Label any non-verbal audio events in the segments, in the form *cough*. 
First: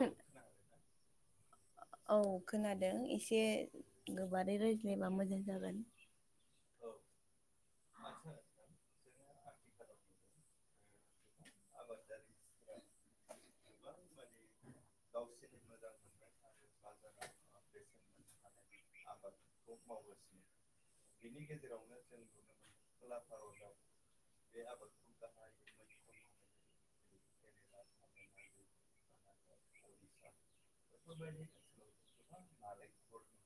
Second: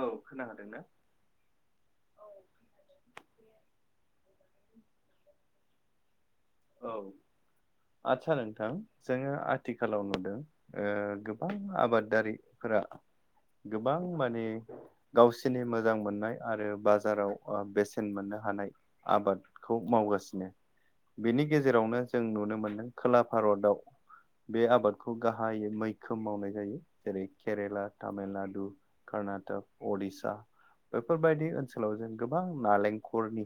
औ खोनाखादों ना? औ खोनादों एसे गोबारै रायज्लायबा मोजां जागोन। औ आदसा नोंथां जोङो आथिखालाव नुदों ओ आबादारिफोरा गोबां माने गावसोरनि मोजां मोननाय आरो बाजाराव बेसेन मोननो हानाय आबादखौ मावगासिनो बिनि गेजेरावनो जों नुनो मोनदों खोला भारतआव बे आबादखौ गाहायै मैखोम मावनाय जायो जेरै केरेला तामिलनाडु कर्नाटक उडिसा बेफोरबायदि ओनसोलाव जों गोबां नालेंखरनि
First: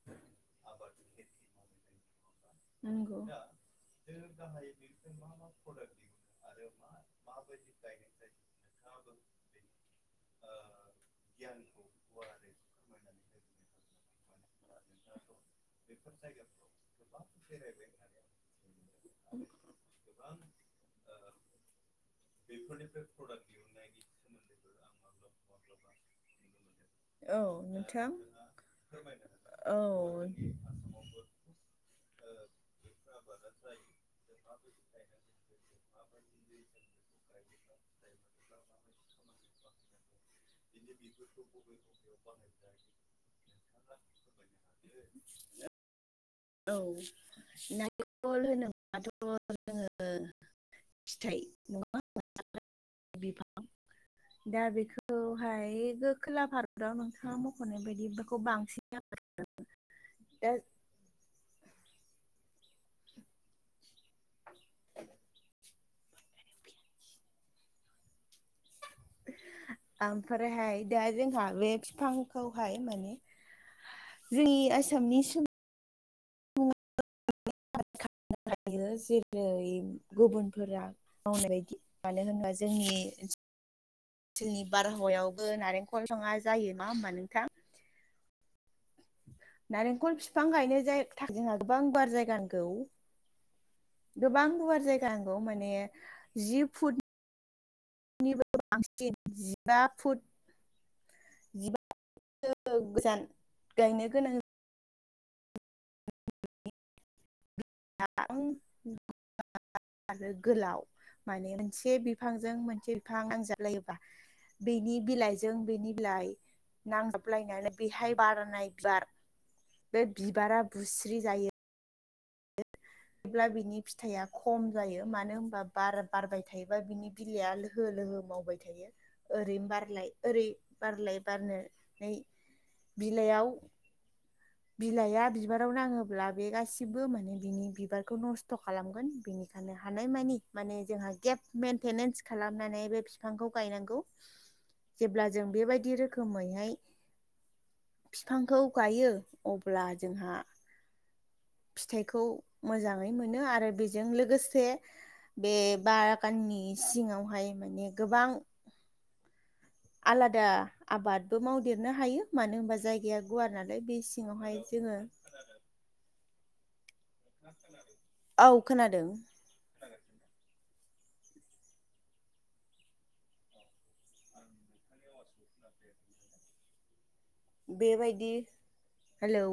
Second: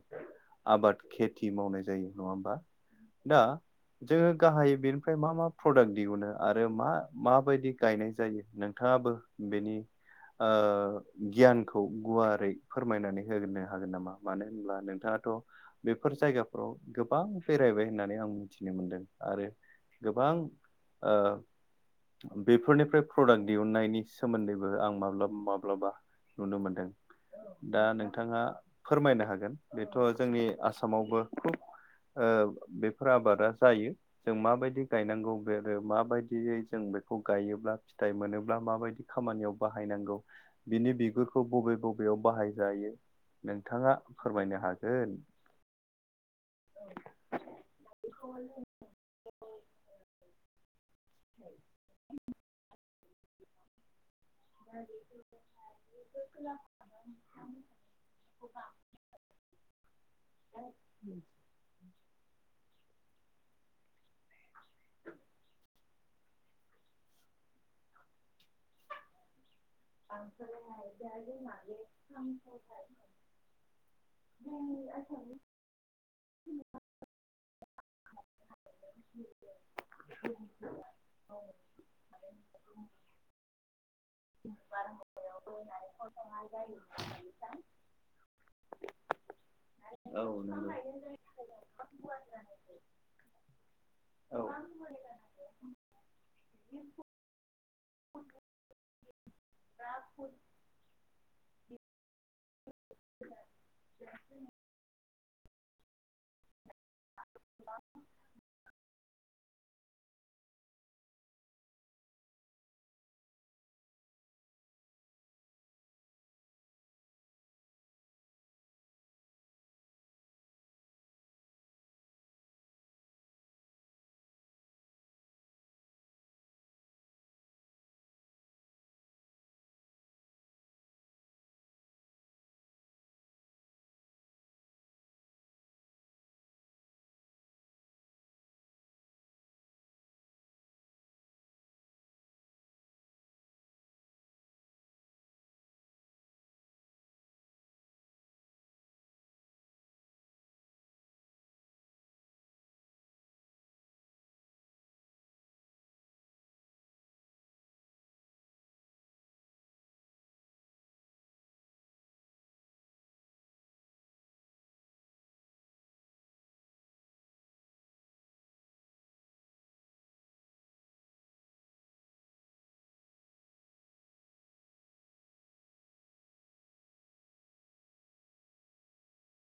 आबाद खेथि मावनाय जायो नङा होमबा? नंगौ दा जोङो गाहाय बेनिफ्राय मा मा प्रडाक्ट दिहुनो आरो मा माबायदि गायनाय जायो नोंथाङाबो बेनि ओ गियानखौ गुवारै फोरमायनानै हो हागोन नामा? मानो होनब्ला नोंथाङाथ' बेफोर जायगाफ्राव गोबां बेरायबाय होननाय होननानै आं मिथिनो मोनदों आरो गोबां ओ बेफोरनिफ्राय प्रडाक्ट दिहुननायनि सोमोन्दैबो आं माब्लाबा माब्लाबा नुनो मोन्दों। औ दा नोंथां नोंथाङा फोरमायनो हागोन औ बेथ' जोंनि आसामावबो ओ बेफोर आबादा जायो जों माबायदि गायनांगौ बे माबायदियै जों बेखौ गायोब्ला फिथाइ मोनोब्ला माबायदि खामानियाव बाहायनांगौ बिनि बिगुरखौ बबे बबेयाव बाहायजायो नोंथाङा फोरमायनो हागोन। औ *unintelligible* होनो दाथ' जोङो फिथाइ नङा *unintelligible* बिफां दा बेखौ ओमफ्राय खोला भारताव नोंथाङा मख'नाय बायदिखौ बांसिन *unintelligible* उ *unintelligible* ओमफ्रायहाय दा जोंहा बे फिफांखौहाय माने जोंनि आसामनि सोमोन्दै जेरै गुबुनफोरा मावनाय बायदि मानो होनोबा जोंनि ओनसोलनि बारहावायावबो नारें फल सङा जायो ना होमबा नोंथां। नारेंखल फिफां गायनो जा थाखाय जोंहा गोबां गुवार जागा नांगौ। गोबां गुवार जायगा नांगौ माने जि फुट निबो बांसिन जिबा फुट सो गोजान गायनो गोनां द *inaudible* आरो गोलाव माने मोनसे बिफांजों मोनसे बिफां नांजाब लायोबा बेनि बिलाइजों बेनि बिलाइ नांजाबलायनानै बेहाय बारनाय बिबार बे बिबारा बुस्रि जायो। ब्ला बिनि फिथाइआ खम जायो मानो होनबा बार बारबाय थायोबा बिनि बिलाइआ लोहो लोहो मावबाय थायो। ओरैनो बारलाय ओरै बारलाय बारनो नै बिलाइयाव बिलाइआ बिबाराव नाङोब्ला बे गासिबो माने बिनि बिबारखौ नस्थ' खालामगोन बेनि जानो हानाय मानि माने जोंहा गेब मेेनटेनेन्स खालामनानै बे फिफांखौ गायनांगौ। जेब्ला जों बेबायदि रोखोमैहाय फिफांखौ गायो अब्ला जोंहा फिथायखौ मोजाङै मोनो आरो बेजों लोगोसे बे बागाननि सिङावहाय माने गोबां आलादा आबादबो मावदेरनो हायो मानो होनबा जायगाया गुवार नालाय बे सिङावहाय जोङो औ खोनादों। बेबायदि हेलौ।